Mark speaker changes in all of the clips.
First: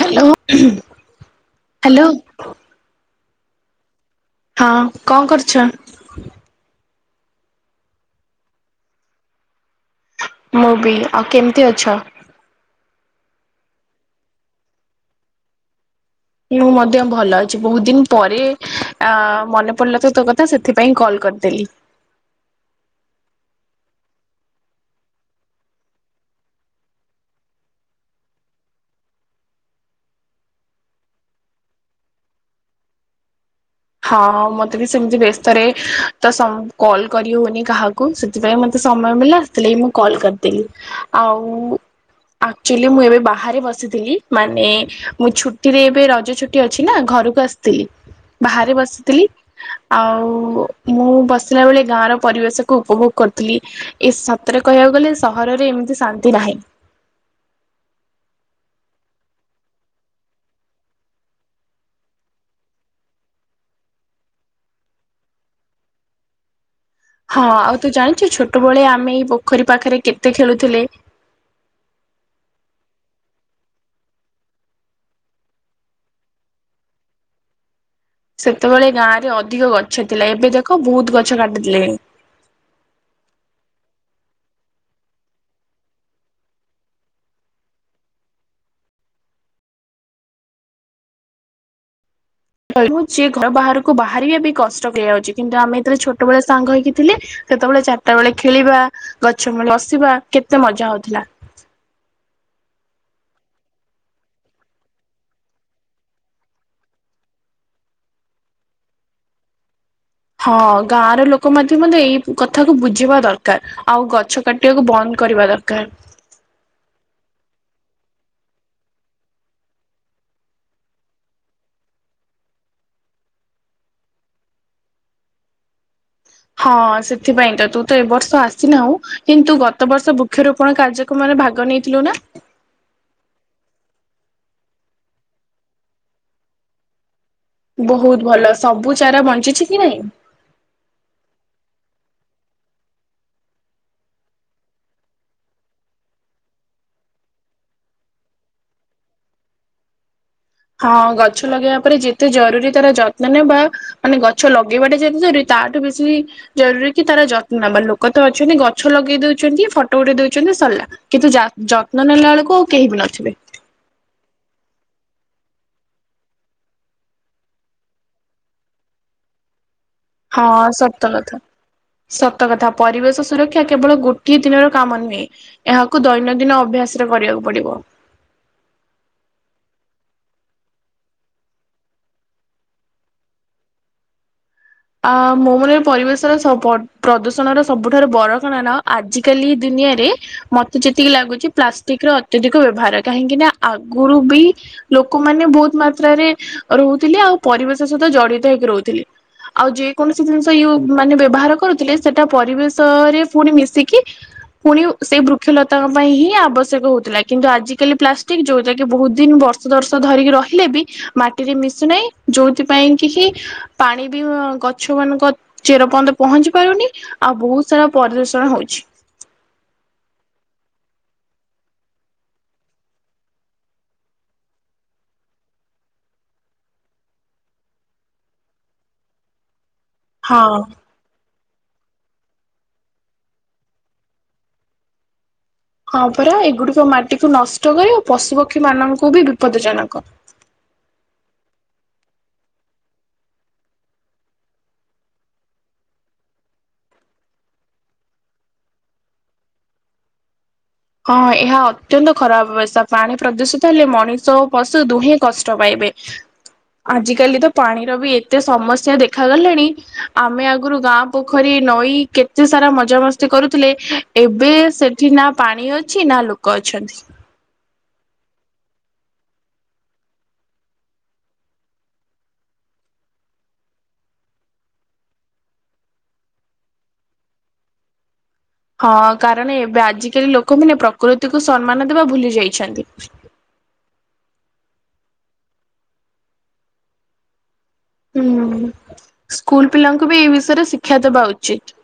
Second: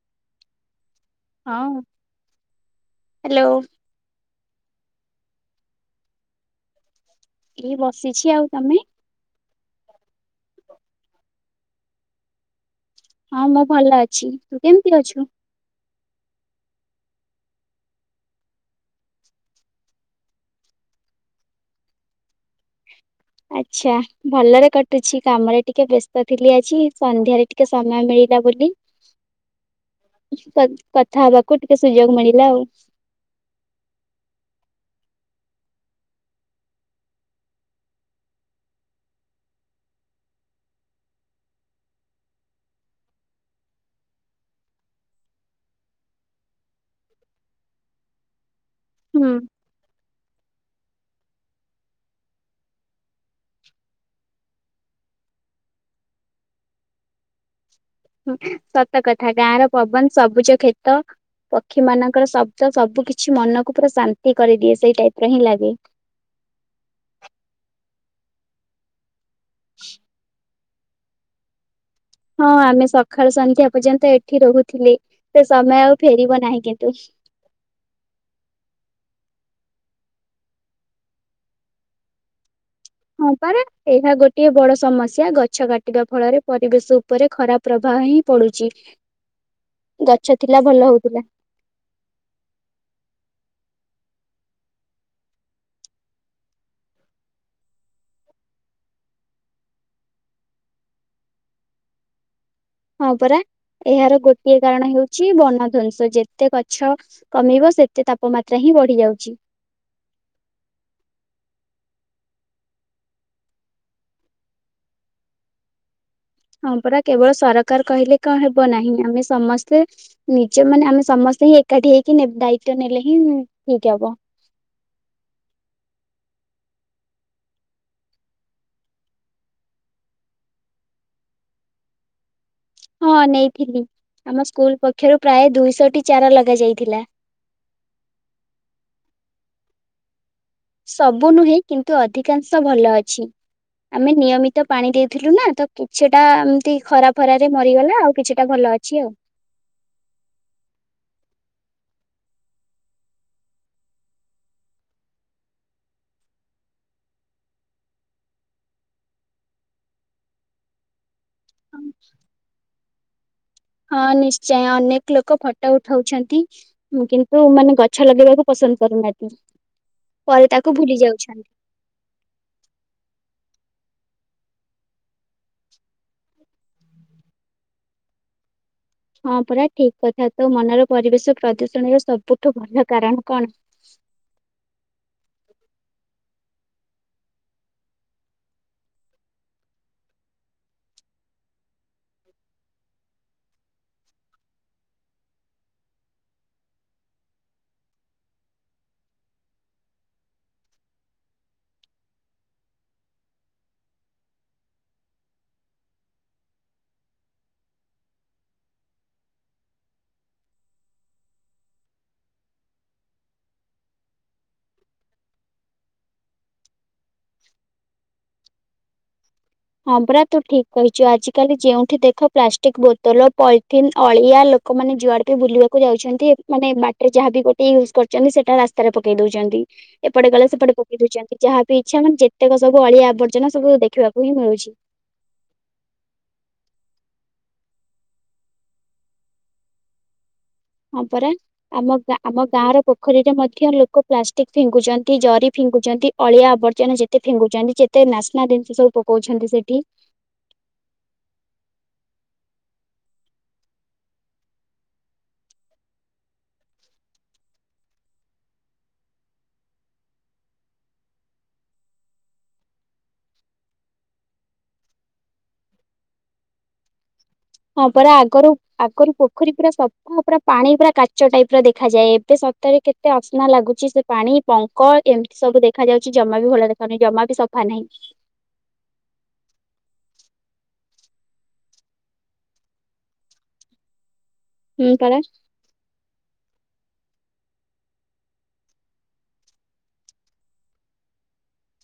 Speaker 1: Hello. ହୁଁ।
Speaker 2: ହଁ hello.
Speaker 1: ହଁ କଣ କରୁଛ?
Speaker 2: ଏଇ ବସିଛି ଆଉ ତମେ?
Speaker 1: ମୁଁ ବି ଆଉ କେମିତି ଅଛ?
Speaker 2: ହଁ ମୁଁ ଭଲ ଅଛି ତୁ କେମିତି ଅଛୁ?
Speaker 1: ମୁଁ ମଧ୍ୟ ଭଲ ଅଛି ବହୁତ ଦିନ ପରେ ଅ ମନେ ପଡିଲା ତ ତୋ କଥା ସେଥିପାଇଁ କଲ୍ କରିଦେଲି।
Speaker 2: ଆଚ୍ଛା ଭଲରେ କଟୁଛି କାମରେ ଟିକେ ବ୍ୟସ୍ତ ଥିଲି ଆଜି ସନ୍ଧ୍ୟାରେ ଟିକେ ସମୟ ମିଳିଲା ବୋଲି କତ୍ କଥା ହବାକୁ ଟିକେ ସୁଯୋଗ ମିଳିଲା ଆଉ।
Speaker 1: ହଁ ମତେ ବି ସେମିତି ବ୍ୟସ୍ତରେ ତ ସମ୍ କଲ୍ କରି ହଉନି କାହାକୁ ସେଥିପାଇଁ ମତେ ସମୟ ମିଳିଲା ସେଥିଲାଗି ମୁଁ କଲ୍ କରିଦେଲି ଆଉ ଆକ୍ଚୁଆଲି ମୁଁ ଏବେ ବାହାରେ ବସିଥିଲି ମାନେ ମୁଁ ଛୁଟିରେ ଏବେ ରଜ ଛୁ ଟି ଅଛି ନା ଘରକୁ ଆସିଥିଲି। ବାହାରେ ବସିଥିଲି
Speaker 2: ହୁଁ
Speaker 1: ଆଉ ମୁଁ ବସିଲା ବେଳେ ଗାଁ ର ପରିବେଶ କୁ ଉପଭୋଗ କରୁଥିଲି। ଏ ସତରେ କହିବାକୁ ଗଲେ ସହରରେ ଏମିତି ଶାନ୍ତି ନାହିଁ।
Speaker 2: ହୁଁ ସତ କଥା ଗାଁ ର ପବନ ସବୁଜ କ୍ଷେତ ପକ୍ଷୀ ମାନଙ୍କର ଶବ୍ଦ ସବୁ କିଛି ମନକୁ ପୁରା ଶାନ୍ତି କରିଦିଏ ସେଇ ଟାଇପ୍ ରେ ହିଁ ଲାଗେ।
Speaker 1: ହଁ ଆଉ ତୁ ଜାଣିଛୁ ଛୋଟବେଳେ ଆମେ ଏଇ ପୋଖରୀ ପାଖରେ କେତେ ଖେଳୁଥିଲେ।
Speaker 2: ହଁ ଆମେ ସକାଳୁ ସନ୍ଧ୍ୟା ପର୍ଯ୍ୟନ୍ତ ଏଠି ରହୁଥିଲେ ସେ ସମୟ ଆଉ ଫେରିବ ନାହିଁ କିନ୍ତୁ।
Speaker 1: ସେତେବେଳେ ଗାଁ ରେ ଅଧିକ ଗଛ ଥିଲା ଏବେ ଦେଖ ବହୁତ ଗଛ କାଟି ଦେଲେଣି।
Speaker 2: ହଁ ପାରା ଏହା ଗୋଟିଏ ବଡ଼ ସମସ୍ୟା ଗଛ କାଟିବା ଫଳରେ ପରିବେଶ ଉପରେ ଖରାପ୍ ପ୍ରଭାବ ହିଁ ପଡ଼ୁଛି। ଗଛ ଥିଲା ଭଲ ହଉଥିଲା।
Speaker 1: ଯିଏ ଘର ବାହାରକୁ ବାହାରିବା ବି କଷ୍ଟ ହେଇଯାଉଚି କିନ୍ତୁ ଆମେ ଏଥିରେ ଛୋଟବେଳେ ଆ ସାଙ୍ଗ ହେଇକି ଥିଲେ ସେତେବେଳେ ଚାରିଟା ବେଳେ ଖେଳିବା, ଗଛ ମୂଳେ ବସିବା, କେତେ ମଜା ହଉଥିଲା।
Speaker 2: ହଁ ପରା, ଏହାର ଗୋଟିଏ କାରଣ ହେଉଚି ବନଧ୍ବଂସ, ଯେତେ ଗଛ କମିବ, ସେତେ ତାପମାତ୍ରା ହିଁ ବଢି ଯାଉଚି।
Speaker 1: ହଁ ଗାଁ ର ଲୋକ [unintelligible] ଏଇ କଥାକୁ ବୁଝିବା ଦରକାର୍। ଆଉ ଗଛ କାଟିବାକୁ ବନ୍ଦ କରିବା ଦରକାର୍।
Speaker 2: ହଁ ପରା କେବଳ ସରକାର କହିଲେ କଣ ହେବ ନାହିଁ, ଆମେ ସମସ୍ତେ ନିଜେ ମାନେ ଆମେ ସମସ୍ତେ ହିଁ ଏକାଠି ହେଇକି ଦାୟିତ୍ୱ ନେଲେ ହିଁ ଠିକ୍ ହବ।
Speaker 1: ହଁ ସେଥିପାଇଁ ତ, ତୁ ତ ଏ ବର୍ଷ ଆସିନାହୁଁ କିନ୍ତୁ ଗତ ବର୍ଷ ବୃ ବୃକ୍ଷରୋପଣ କାର୍ଯ୍ୟକ୍ରମରେ ଭାଗ ନେଇଥିଲୁ ନା?
Speaker 2: ହଁ ନେଇଥିଲି, ଆମ ସ୍କୁଲ ପକ୍ଷରୁ ପ୍ରାୟ ଦୁଇଶଟି ଚାରା ଲଗା ଯାଇଥିଲା।
Speaker 1: ବହୁତ ଭଲ, ସବୁ ଚାରା ବଞ୍ଚିଛି କି ନାଇଁ?
Speaker 2: ସବୁ ନୁହେଁ କିନ୍ତୁ ଅଧିକାଂଶ ଭଲ ଅଛି। ଆମେ ନିୟମିତ ପାଣି ଦେଇଥିଲୁ ନା, ତ କିଛିଟା ଏମତି ଖରା ଫରାରେ ମରିଗଲା ଆଉ କିଛିଟା ଭଲ ଅଛି ଆଉ।
Speaker 1: ହଁ ଗଛ ଲଗେଇବା ପରେ ଯେତେ ଜରୁରୀ ତାର ଯତ୍ନ ନେବା ମାନେ ଗଛ ଲଗେଇବାଟେ ଯେତେଜରୁରୀ ତାଠୁ ବେଶୀ ଜରୁରୀ କି ତାର ଯତ୍ନ ନେବା, ଲୋକ ତ ଅଛନ୍ତି ଗଛ ଲଗେଇ ଦଉଚନ୍ତି, ଫଟୋ ଗୋଟେ ଦଉଚନ୍ତି ସରିଲା। କିନ୍ତୁଯ ଯତ୍ନ ନେଲା ବେଳକୁ ଆଉ କେହି ବି ନଥିବେ?
Speaker 2: ହଁ ନିଶ୍ଚୟ, ଅନେକ ଲୋକ ଫଟୋ ଉଠାଉଛନ୍ତି। କିନ୍ତୁ ମାନେ ଗଛ ଲଗେଇବାକୁ ପସନ୍ଦ କରୁନାହାନ୍ତି, ପରେ
Speaker 1: ହଁ
Speaker 2: ତାକୁ ଭୁଲି
Speaker 1: ସତ କଥା।
Speaker 2: ଯାଉଛନ୍ତି।
Speaker 1: ସତ କଥା, ପରିବେଶ ସୁରକ୍ଷା କେବଳ ଗୋଟିଏ ଦିନର କାମ ନୁହେଁ। ଏହାକୁ ଦୈନନ୍ଦିନ ଅଭ୍ୟାସ ରେ କରିବାକୁ ପଡିବ।
Speaker 2: ହଁ ପୁରା ଠିକ୍ କଥା, ତୋ ମନର ପରିବେଶ ପ୍ରଦୂଷଣର ସବୁଠୁ ଭଲ କାରଣ କଣ?
Speaker 1: ଆ ମୋ ମନରେ ପରିବେଶର [unintelligible] ପ୍ରଦୂଷଣର ସବୁଠାରୁ ବଡ଼ କାରଣ, ଆଜିକାଲି ଦୁନିଆରେ ମତେ ଯେତିକି ଲାଗୁଚି ପ୍ଲାଷ୍ଟିକ୍ ର ଅତ୍ୟଧିକ ବ୍ୟବହାର, କାହିଁକି ନା ଆଗୁରୁ ବି ଲୋକମାନେ ବହୁତ୍ ମାତ୍ରାରେ ରହୁଥିଲେ, ଆଉ ପରିବେଶ ସହିତ ଜଡିତ ହେଇକି ରହୁଥିଲେ। ଆଉ ଯେକୌଣସି ଜିନିଷ ମାନେ ବ୍ୟବହାର କରୁଥିଲେ, ସେଟା ପରିବେଶରେ ପୁଣି ମିଶିକି ପୁଣି ସେଇ ବୃକ୍ଷଲତାଙ୍କ ପାଇଁ ହିଁ ଆବଶ୍ୟକ ହଉଥିଲା, କିନ୍ତୁ ଆଜିିକାଲି ପ୍ଲାଷ୍ଟିକ୍ ଯୋଉଟା କି ବହୁତ ଦିନି ବର୍ଷ ବର୍ଷ ବର୍ଷ ଧରିକି ରହିଲେ ବି, ମାଟିରେ ମିଶୁନାହିଁ, ଯୋଉଥିପାଇଁ କି ହି ପାଣି ବି ଗଛ ମାନଙ୍କ ଚେର ପର୍ଯ୍ୟନ୍ତ ପହଞ୍ଚି ପାରୁନି ଆଉ ବହୁତ ସାରା ପରିଦୂଷଣ ହଉଛି।
Speaker 2: ହଁ ପରା ତୁ ଠିକ କହିଛୁ, ଆଜିକାଲି ଯେଉଁଠି ଦେଖ ପ୍ଲାଷ୍ଟିକ ବୋତଲ, ପଲିଥିନ୍ ଅଳିଆ ଲୋ ଲୋକମାନେ ଯୁଆଡେ ବି ବୁଲିବାକୁ ଯାଉଚନ୍ତି, ମାନେ ବାଟରେ ଯାହାବି ଗୋଟେ ୟୁଜ କରୁଚନ୍ତି, ସେଟା ରାସ୍ତାରେ ପକେଇ ଦଉଚନ୍ତି। ଏପଟେ ଗଲେ
Speaker 1: ହଁ।
Speaker 2: ସେପଟେ ପକେଇ ଦଉଚନ୍ତି, ଯାହା ବିି ଇଛା ମାନେ ଯେତେକ ସବୁ ଅଳିଆ ଆବର୍ଜନା ସବୁ ଦେଖିବାକୁ ହିଁ ମିଳୁଚି।
Speaker 1: ହଁ ପରା ଏଗୁଡିକ ମାଟିକୁୁ ନଷ୍ଟ କରିବ ଆଉ ପଶୁ ପକ୍ଷୀ ମାନଙ୍କୁ ବି ବିପଦ ଜନକ।
Speaker 2: ହଁ ପରା। ଆମ ଆମ ଗାଁ ର ପୋଖରୀରେ ମଧ୍ୟ ଲୋକ ପ୍ଲାଷ୍ଟିକ୍ ଫିଙ୍ଗୁଚନ୍ତି, ଜରି ଫିଙ୍ଗୁଚନ୍ତି। ଅଳିଆ ଆବର୍ଜନା ଯେତେ ଫିଙ୍ଗୁଚନ୍ତି, ଯେତେ ନାସ୍ନା ଜିନିଷ ସବୁ ପକଉଚନ୍ତି ସେଠି।
Speaker 1: ହଁ ଏହା ଅତ୍ୟନ୍ତ ଖରାପ ବ୍ୟବସ୍ଥା, ପାଣି ପ୍ରଦୂଷିତ ହେଲେ ମଣିଷ ଓ ପଶୁ ଦୁହେଁ କଷ୍ଟ ପାଇବେ। ଆଜିକାଲି ତ ପାଣିର ବି ଏତେ ସମସ୍ୟା ଦେଖାଗଲାଣି ଆମେ ଆଗରୁ ଗାଁ ପୋଖରୀ, ନଈ କେତେ ସାରା ମଜାମସ୍ତି କରୁଥିଲେ ଏବେ ସେଠି ନା ପାଣି ଅଛି ନା ଲୋକ ଅଛନ୍ତି?
Speaker 2: ହଁ ପରା ଆଗରୁ, ଆଗରୁ ପୋଖରୀ ପୁରା ସଫ୍ ହଁ ପୁରା ପାଣି ପୁରା କାଚ ଟାଇପ୍ ର ଦେଖାଯାଏ। ଏବେ ସତ ରେ କେତେ ଅସ୍ନା ଲାଗୁଚି ସେ ପାଣି। ପଙ୍କ, ଏମିତି ସବୁ ଦେଖା ଯାଉଚି, ଜମା ବି ଭଲ ଦେଖାଯାଉନାହିଁ, ଜମା ବି ସଫା ନାହିଁ।
Speaker 1: ହଁ କାରଣ ଏବେ ଆଜିକାଲି ଲୋକମାନେ ପ୍ରକୃତିକୁ ସମ୍ମାନ ଦେବା ଭୁଲି ଯାଇଛନ୍ତି।
Speaker 2: ହୁଁ [unintelligible]
Speaker 1: ହୁଁ, ସ୍କୁଲ୍ ପିଲାଙ୍କୁ ବି ଏଇ ବିଷୟରେ ଶିକ୍ଷା ଦବା ଉଚିତ୍।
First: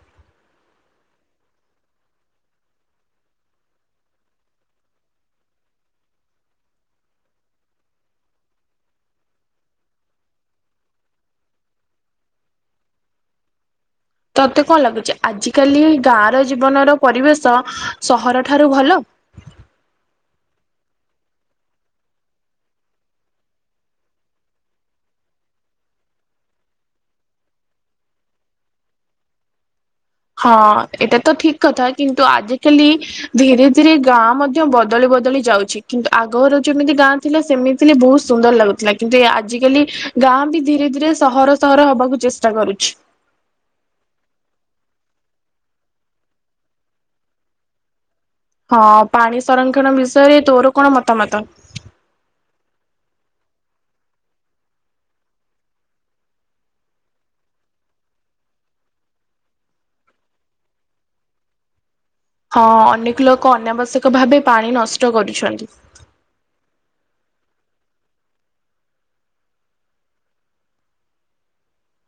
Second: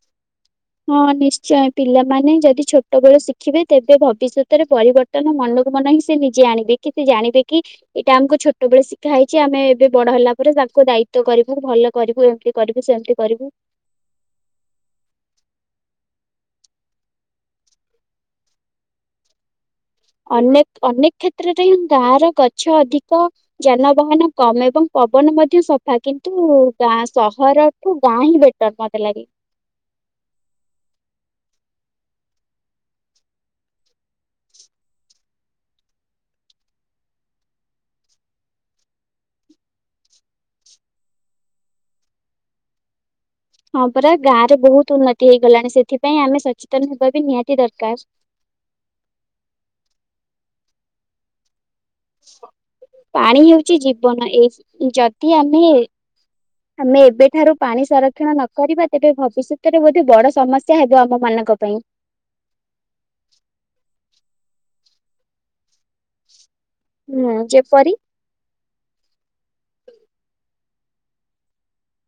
Speaker 2: ହଁ ନିଶ୍ଚଁୟ ପିଲାମାନେ ଯଦି ଛୋଟବେଳ ଶିଖିବେ ତେବେ ଭବିଷ୍ୟତରେ ପରିବର୍ତ୍ତ ର୍ତ୍ତନ ମନକୁ ମନ ହିଁ ସେ ନିଜେ ଆଣିବେ, କି ସେ ଜାଣିବେ କି ଏଇଟା ଆମକୁ ଛୋଟବେଳେ ଶିଖା ହେଇଛି ଆମେ ଏବେ ବଡ଼ ହେଲା ପରେ ତାକୁ ଦାୟିତ୍ବ କରିବୁ ଭଲ କରିବୁ ଏମିତି କରିବୁ ସେମିତି କରିବୁ।
Speaker 1: ତତେ କଣ ଲାଗୁଚି ଆଜିକାଲି ଗାଁର ଜୀବନର ପରିବେଶ ସହର ଠାରୁ ଭଲ?
Speaker 2: ଅନେକ ଅନେକ କ୍ଷେତ୍ରରେ ହିଁ ଗାଁର ଗଛ ଅଧିକ। ଯାନବାହାନ କମ୍ ଏବଂ ପବନ ମଧ୍ୟ ସଫା କିନ୍ତୁ ଗାଁ ସହର ଠୁ ଗାଁ ହିଁ ବେଟର୍ ମତେ ଲାଗେ।
Speaker 1: ହଁ ଏଟା ତ ଠିକ୍ କଥା କିନ୍ତୁ ଆଜିକାଲି ଧୀରେ ଧୀରେ ଗାଁ ମଧ୍ୟ ବଦଳି ବଦଳି ଯାଉଛି କିନ୍ତୁ ଆଗହରୁ ଯେମିତି ଗାଁ ଥିଲା ସେମିତି ଥିଲେ ବହୁତ ସୁନ୍ଦର ଲାଗୁଥିଲା କିନ୍ତୁ ଏ ଆଜିକାଲି ଗାଁ ବି ଧୀରେ ଧୀରେ ସହର ସହର ହବାକୁ ଚେଷ୍ ଷ୍ଟା କରୁଛି।
Speaker 2: ହଁ ପରା ଗାଁରେ ବହୁତ ଉନ୍ନତି ହେଇଗଲାଣି ସେଥିପାଇଁ ଆମେ ସଚେତନ ହେବାବି ନିହାତି ଦରକାର।
Speaker 1: ହଁ ପାଣି ସଂରକ୍ଷଣ ବିଷୟରେ ତୋର କଣ ମତାମତ?
Speaker 2: ପାଣି ହେଉଛି ଜୀବନ, ଏଇ ଯଦି ଆମେ ଆମେ ଏବେଠାରୁ ପାଣି ସଂରକ୍ଷଣ ନ କରିବା ତେବେ ଭବିଷ୍ୟତରେ ବୋଧେ ବଡ଼ ସମ ସ୍ୟା ହେବ ଆମ ମାନଙ୍କ ପାଇଁ।
Speaker 1: ହଁ ଅନେକ ଲୋକ ଅନାବଶ୍ୟକ ଭାବେ ପାଣି ନଷ୍ଟ କରୁଛନ୍ତି।
Speaker 2: ହୁଁ ଯେପରି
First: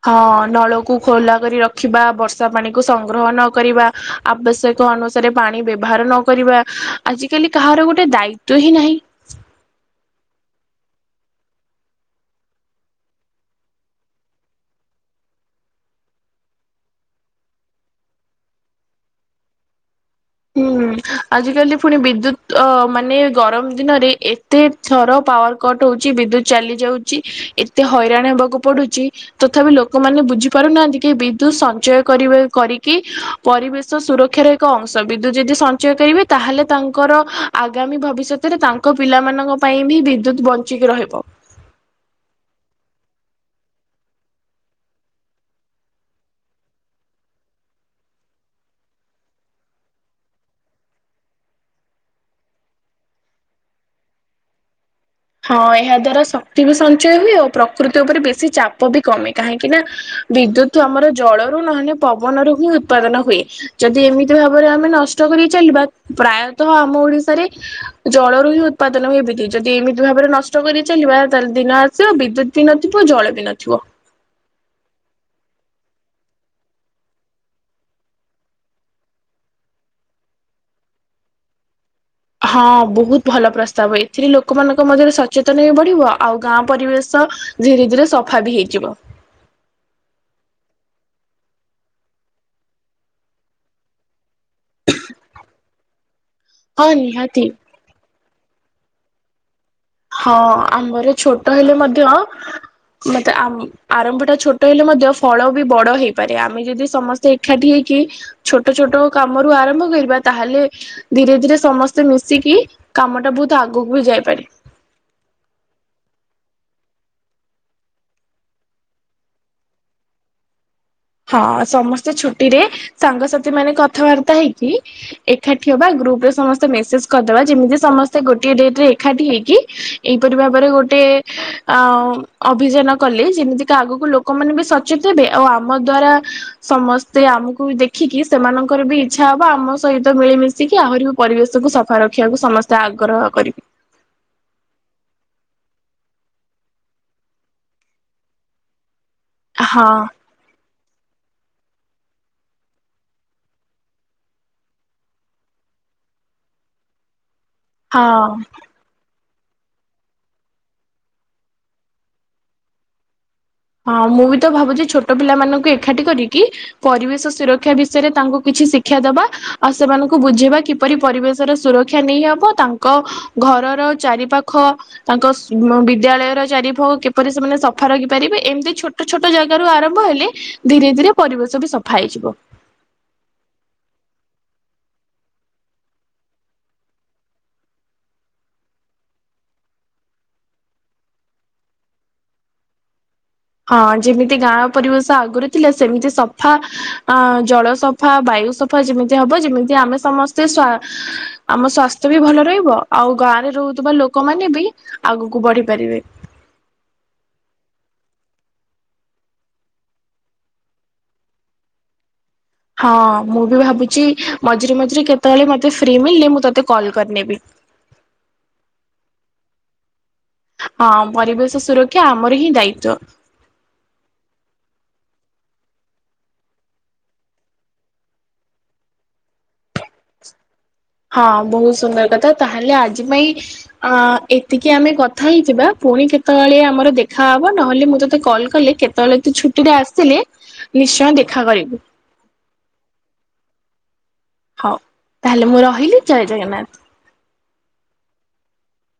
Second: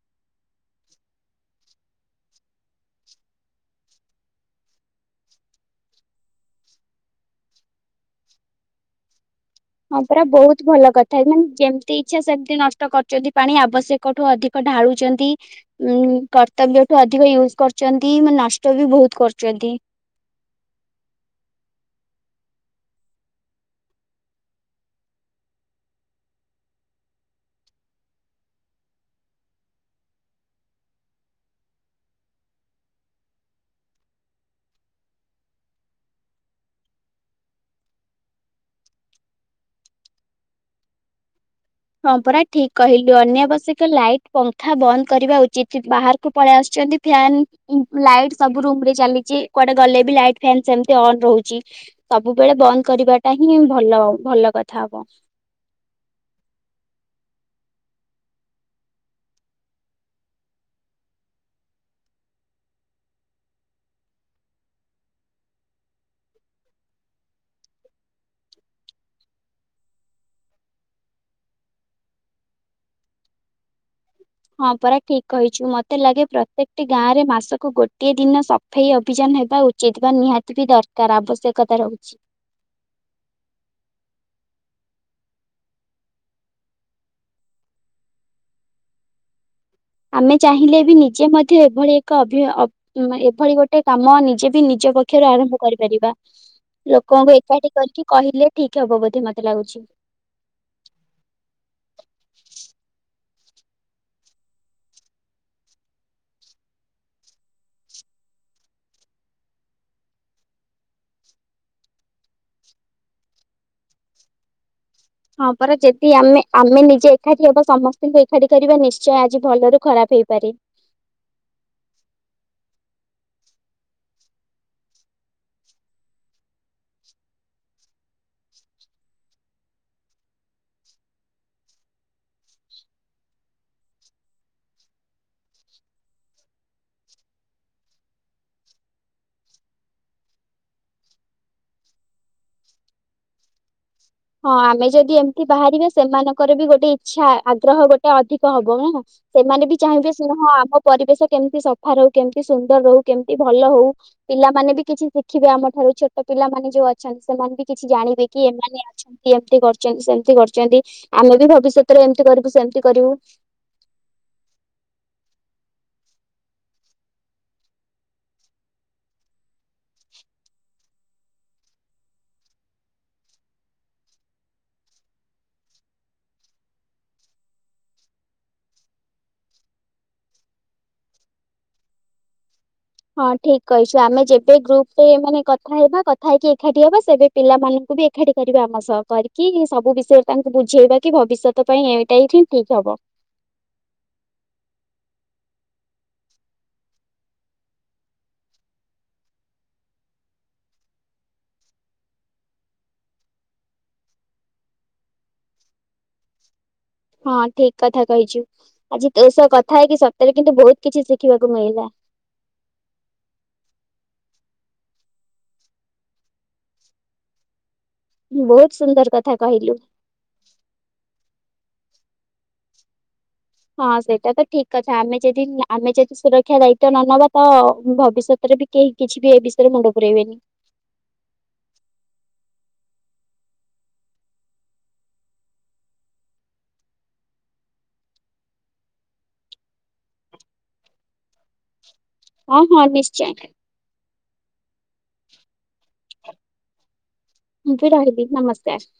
Speaker 1: ହଁ ନଳକୁ ଖୋଲା କରି ରଖିବା, ବର୍ଷାପାଣିକୁ ସଂଗ୍ରହ ନ କରିବା। ଆବଶ୍ୟକ ଅନୁସାରେ ପାଣି ବ୍ୟବହାର ନ କରିବା, ଆଜିକାଲି କାହାର ଗୋଟେ ଦାୟିତ୍ବ ହିଁ ନାହିଁ।
Speaker 2: ହଁ ପରା ବହୁତ ଭଲ କଥା ଏମାନେ ଯେମତି ଇଚ୍ଛା ସେମତି ନଷ୍ଟ କରୁଚନ୍ତି ପାଣି ଆବଶ୍ୟକଠୁ ଅଧି କ ଢାଳୁଚନ୍ତି। ଉଁ କର୍ତ୍ତବ୍ୟଠୁ ଅଧିକ ୟୁଜ୍ କରୁଚନ୍ତି ମାନେ ନଷ୍ଟ ବି ବହୁତ କରୁଚନ୍ତି।
Speaker 1: ହୁଁ ଆଜିକାଲି ଫୁଣି ବିଦ୍ୟୁତ୍ ଅ ମାନେ ଗରମ ଦିନରେ ଏ ତେ ଥର ପାୱାର କଟ୍ ହଉଚି ବିଦ୍ୟୁତ୍ ଚାଲି ଯାଉଚି ଏତେ ହଇରାଣ ହେବାକୁ ପଡୁଚି ତଥାବି ଲୋକମାନେ ବୁଝି ପାରୁନାହାନ୍ତି କି ବିଦ୍ୟୁତ୍ ସଞ୍ଚୟ କରିବେ କରିକି ପରିବେଶ ସୁରକ୍ଷାର ଏକ ଅଂଶ ଶ ବିଦ୍ୟୁତ୍ ଯଦି ସଞ୍ଚୟ କରିବେ ତାହାଲେ ତାଙ୍କର ଆଗାମୀ ଭବିଷ୍ୟତରେ ତାଙ୍କ ପିଲାମାନଙ୍କ ପାଇଁ ବି ବିଦ୍ୟୁତ୍ ବଞ୍ଚିକି ରହିବ।
Speaker 2: ହଁ ପରା ଠିକ୍ କହିଲୁ, ଅନ୍ୟାବଶ୍ୟକ ଲାଇଟ୍ ପଙ୍ଖା ବନ୍ଦ କରିବା ଉଚିତ୍ ବାହାରକୁ ପଳେଇ ଆସୁଚନ୍ତି ଫ୍ୟାନ୍ ଉଁ ଲାଇଟ୍ ସବୁ ରୁମରେ ଚାଲିଚି, କୁଆଡେ ଗଲେ ବି ଲାଇଟ୍ ଫ୍ୟାନ୍ ସେମତି ଅନ୍ ରହୁଚି। ସବୁବେଳେ ବନ୍ଦ କରିବାଟା ହିଁ ଭଲ, ଭଲ କଥା ହବ।
Speaker 1: ହଁ ଏହା ଦ୍ଵାରା ଶକ୍ତି ବି ସଞ୍ଚୟ ହୁଏ ଓ ପ୍ରକୃତି ଉପରେ ବେଶୀ ଚାପ ବି କମେ, କାହିଁକି ନା ବିଦ୍ୟୁତ୍ ଆମର ଜଳରୁ ନହନେ ପବନରୁ ହିଁ ଉତ୍ପାଦନ ହୁଏ। ଯଦି ଏମିତି ଭାବରେ ଆମେ ନଷ୍ଟ କରି ଚାଲିବା ପ୍ରାୟତଃ ଆମ ଓଡିଶାରେ ଜଳରୁ ହିଁ ଉତ୍ପାଦନ ହୁଏ ବିଦ୍ୟୁତ୍ ଯଦି ଏମି ତି ଭାବରେ ନଷ୍ଟ କରି ଚାଲିବା ତାହାଲେ ଦିନ ଆସିବ ବିଦ୍ୟୁତ୍ ବି ନଥିବ ଜଳ ବି ନଥିବ।
Speaker 2: ହଁ ପରା ଠିକ୍ କହିଚୁ ମତେ ଲାଗେ ପ୍ରତ୍ୟେକଟି ଗାଁରେ ମାସକୁ ଗୋଟିଏ ଦିନ ସ ଫେଇ ଅଭିଯାନ ହେବା ଉଚିତ୍ ବା ନିହାତି ବି ଦରକାର ଆବଶ୍ୟକତା ରହୁଚି।
Speaker 1: ହଁ ବହୁତ ଭଲ ପ୍ରସ୍ତାବ ଏଥିରେ ଲୋକମାନଙ୍କ ମଧ୍ୟରେ ସଚେତନ ବି ବଢ଼ିବ ଆଉ ଗାଁ ପରିବେଶ ଧୀରେ ଧୀରେ ସଫା ବି ହେଇଯିବ।
Speaker 2: ଆମେ ଚାହିଁଲେ ବି ନିଜେ ମଧ୍ୟ ଏଭଳି ଏକ ଅଭି ଅ ଅକ୍ ଉଁ ମା ଏଭଳି ଗୋଟେ କାମ ନିଜେ ବି ନିଜ ପକ୍ଷରୁ ଆରମ୍ଭ କରିପାରିବା।
Speaker 1: ହଁ
Speaker 2: ଲୋକଙ୍କୁ
Speaker 1: ନିହାତି।
Speaker 2: ଏକାଠି କରିକି କହିଲେ ଠିକ୍ ହବ ବୋଧେ ମତେ ଲାଗୁଛି।
Speaker 1: ହଁ ଆମର ଛୋଟ ହେଲେ ମଧ୍ୟ ମତେ ଆମ୍ ଆରମ୍ଭ ଟା ଛୋଟ ହେଲେ ମଧ୍ୟ ଫଳ ବି ବଡ ହେଇପାରେ। ଆମେ ଯେଦି ସମସ୍ତେ ଏକାଠି ହେଇକି ଛୋଟ ଛୋଟ କାମରୁ ଆରମ୍ଭ କରିବା ତାହେଲେ ଧୀରେ ଧୀରେ ସମସ୍ତେ ମିଶିକି କାମ ଟା ବହୁତ୍ ଆଗକୁ ବି ଯାଇପାରେ।
Speaker 2: ହଁ ପରା ଯେଦି ଆମେ ଆମେ ନିଜେ ଏକାଠି ହବା ସମସ୍ତୁଙ୍କୁ ଏକାଠି କରିବା ନିଶ୍ଚୟ ଆଜି ଭଲରୁ ଖରାପ ହେଇପାରେ।
Speaker 1: ହଁ ସମସ୍ତେ ଛୁଟିରେ ସାଙ୍ଗସାଥି ମାନେ କଥାବାର୍ତ୍ତା ହେଇକି ଏଖାଟି ହବା ଆଉ ଗ୍ରୁପ୍ ରେ ସମସ୍ତେ ମେସେଜ୍ କରଦବା ଯେମିତି ସମସ୍ତେ ଗୋଟଏ ଡେଟ୍ ରେ ଏଖାଟି ହେଇକି ଏହିପରି ଭାବରେ ଗୋଟେ ଆ ଉମ୍ ଅଭିଯାନ କଲେ ସେମିତିକା ଆଗୁକୁ ଲୋ କମାନେ ବି ସଚେତ ହେବେ ଆଉ ଆମ ଦ୍ଵାରା ସମସ୍ତେ ଆମୁକୁ ଦେଖିକି ସେମାନଙ୍କର ବି ଇଚ୍ଛା ହବ ଆମ ସହିତ ମିଳିମିଶ୍ ଶିକିି ଆହୁରି ବି ପରିବେଶକୁୁ ସଫା ରଖିଆକୁ ସମସ୍ତେ ଆଗ୍ରହ କରିବେ।
Speaker 2: ହଁ ଆମେ ଯଦି ଏମତି ବାହାରିବା ସେମାନଙ୍କର ବି ଗୋଟେ ଇଚ୍ଛା ଆଗ୍ରହ ଗୋଟେ ଅଧିକ ହବ ନା? ସେମାନେ ବି
Speaker 1: ହଁ
Speaker 2: ଚାହିଁବେ ସେଇରା ହଁ ଆମ ପରିବେଶ କେମତି ସଫା ରହୁ କେମତି ସୁନ୍ଦର୍ ରହୁ କେମତି ଭଲ ହଉ। ପିଲାମାନେ ବି କିଛି ଶିଖିବେ ଆମଠାରୁ ଛୋଟ ପିଲାମାନେ ଯୋଉ ଅଛନ୍ତି ସେମାନେ ବି କିଛି
Speaker 1: ହଁ।
Speaker 2: ଜାଣିବେ କି ଏମାନେ ବି ଏମତି କରଚନ୍ତି ସେମତି କରଚନ୍ତି ଆମେ ବି ଭବିଷ୍ୟତରେ ଏମତି କରିବୁ ସେମତି କରିବୁ।
Speaker 1: ହଁ ମୁଁ ବି ତ ଭାବୁଚି ଛୋଟ ପିଲାମାନଙ୍କୁ ଏଖାଟି କରିକି ପରିବେଶ ସୁରକ୍ଷା ବିଷୟରେ ତାଙ୍କୁ କିଛି ଶିକ୍ଷା ଦବା ଆଉ ସେମାନଙ୍କୁ ବୁଝେଇବା କି ପରି ପରିବେଶର ସୁରକ୍ଷା ନେଇହବ ତାଙ୍କ ଘରର ଚାରିପାଖ ତାଙ୍କ [unintelligible] ବିଦ୍ୟାଳୟର ଚାରି ଫୋଗ କିପରି ସେମାନେ ସଫା ରଖିପାରିବେ ଏମତି ଛୋଟ ଛୋଟ ଜାଗା ରୁ ଆରମ୍ଭ ହେଲେ ଧୀରେ ଧୀରେ ପରିବେଶ ବି ସଫା ହେଇଯିବ।
Speaker 2: ହଁ ଠିକ୍ କହିଛୁ ଆମେ ଯେବେ ଗ୍ରୁପ ରେ ମାନେ କଥା ହେବୁ କଥା ହେଇକି ଏଖାଟି ହବା ସେବେ ପିଲାମାନୁଙ୍କୁ ବି ଏଖାଟି କରିବା ଆମ ସହ କରିକି ସବୁ ବିଷୟରେ ତାଙ୍କୁ ବୁଝେଇବା କି ଭବିଷ୍ୟତ ପାଇଁ ଏଇଟା ହିଁ ଠିକ୍। ଠିକ୍ ହବ।
Speaker 1: ହଁ ଯେମିତି ଗାଁ ପରିବେଶ ଆଗରେ ଥିଲେ ସେମିତି ସଫା ଅଁ ଜଳ ସଫ୍ ହଁ ବାୟୁ ସଫା ଯେମିତି ହବ ଯେମିତି ଆମେ ସମସ୍ତେ ସ୍ୱା ଆମ ସ୍ଵାସ୍ଥ୍ୟ ବି ଭଲ ରହିବ। ଆଉ ଗାଁରେ ରହୁଥିବା ଲୋକମାନେ ବି ଆଗୁକୁ ବଢ଼ି ପାରିବେ।
Speaker 2: ହଁ ଠିକ୍ କଥା କହିଚୁ ଆଜି ତୋ ସହ କଥା ହେଇକି ସତରେ କିନ୍ତୁ ବହୁତ୍ କିଛି ଶିଖିବାକୁ ମିଳିଲା।
Speaker 1: ହଁ ମୁଁ ବି ଭାବୁଚି ମଝିରେ ମଝିରେ କେତେବଳେ ମୋତେ ଫ୍ରି ମଳିଲେ ମୁଁ ତତେ କଲ୍ କରିନେବି।
Speaker 2: ବହୁତ୍ ସୁନ୍ଦର୍ କଥା କହିଲୁ।
Speaker 1: ହଁ ପରିବେଶ ସୁରକ୍ଷା ଆମର ହିଁ ଦାୟିତ୍ଵ।
Speaker 2: ହଁ ସେଇଟା ତ ଠିକ୍ କଥା। ଆମେ ଯେଦି ଆମେ ଯେଦି ସୁରକ୍ଷା ଦାୟିତ୍ୱ ନ ନବା ତ ଭବିଷ୍ୟତ୍ ରେ ବି କେହି କିଛି ବି ଏ ବିଷୟରେ ମୁଣ୍ଡ ପୁରେଇବେନି।
Speaker 1: ହଁ ବହୁତ୍ ସୁନ୍ଦର୍ କଥା ତାହେଲେ ଆଜି ପାଇଁ ଅ ଏତିକି ଆମେ କଥା ହେଇଥିବା ପୁଣି କେତବେଳେ ଆମର ଦେଖାହବ ନହେଲେ ମୁଁ ତୋତେ କଲ୍ କଲେ କେତ୍ ତବେଳେ ତୁ ଛୁଟି ରେ ଆସିଲେ ନିଶ୍ଚୟଁ ଦେଖା କରିବୁ।
Speaker 2: ହଁ ହଁ ନିଶ୍ଚୟେଁ।
Speaker 1: ହଉ ତାହେଲେ ମୁଁ ରହିଲି ଜୟ ଜଗନ୍ନାଥ।
Speaker 2: ମୁଁ ବି ରହିଲି ନମସ୍କାର।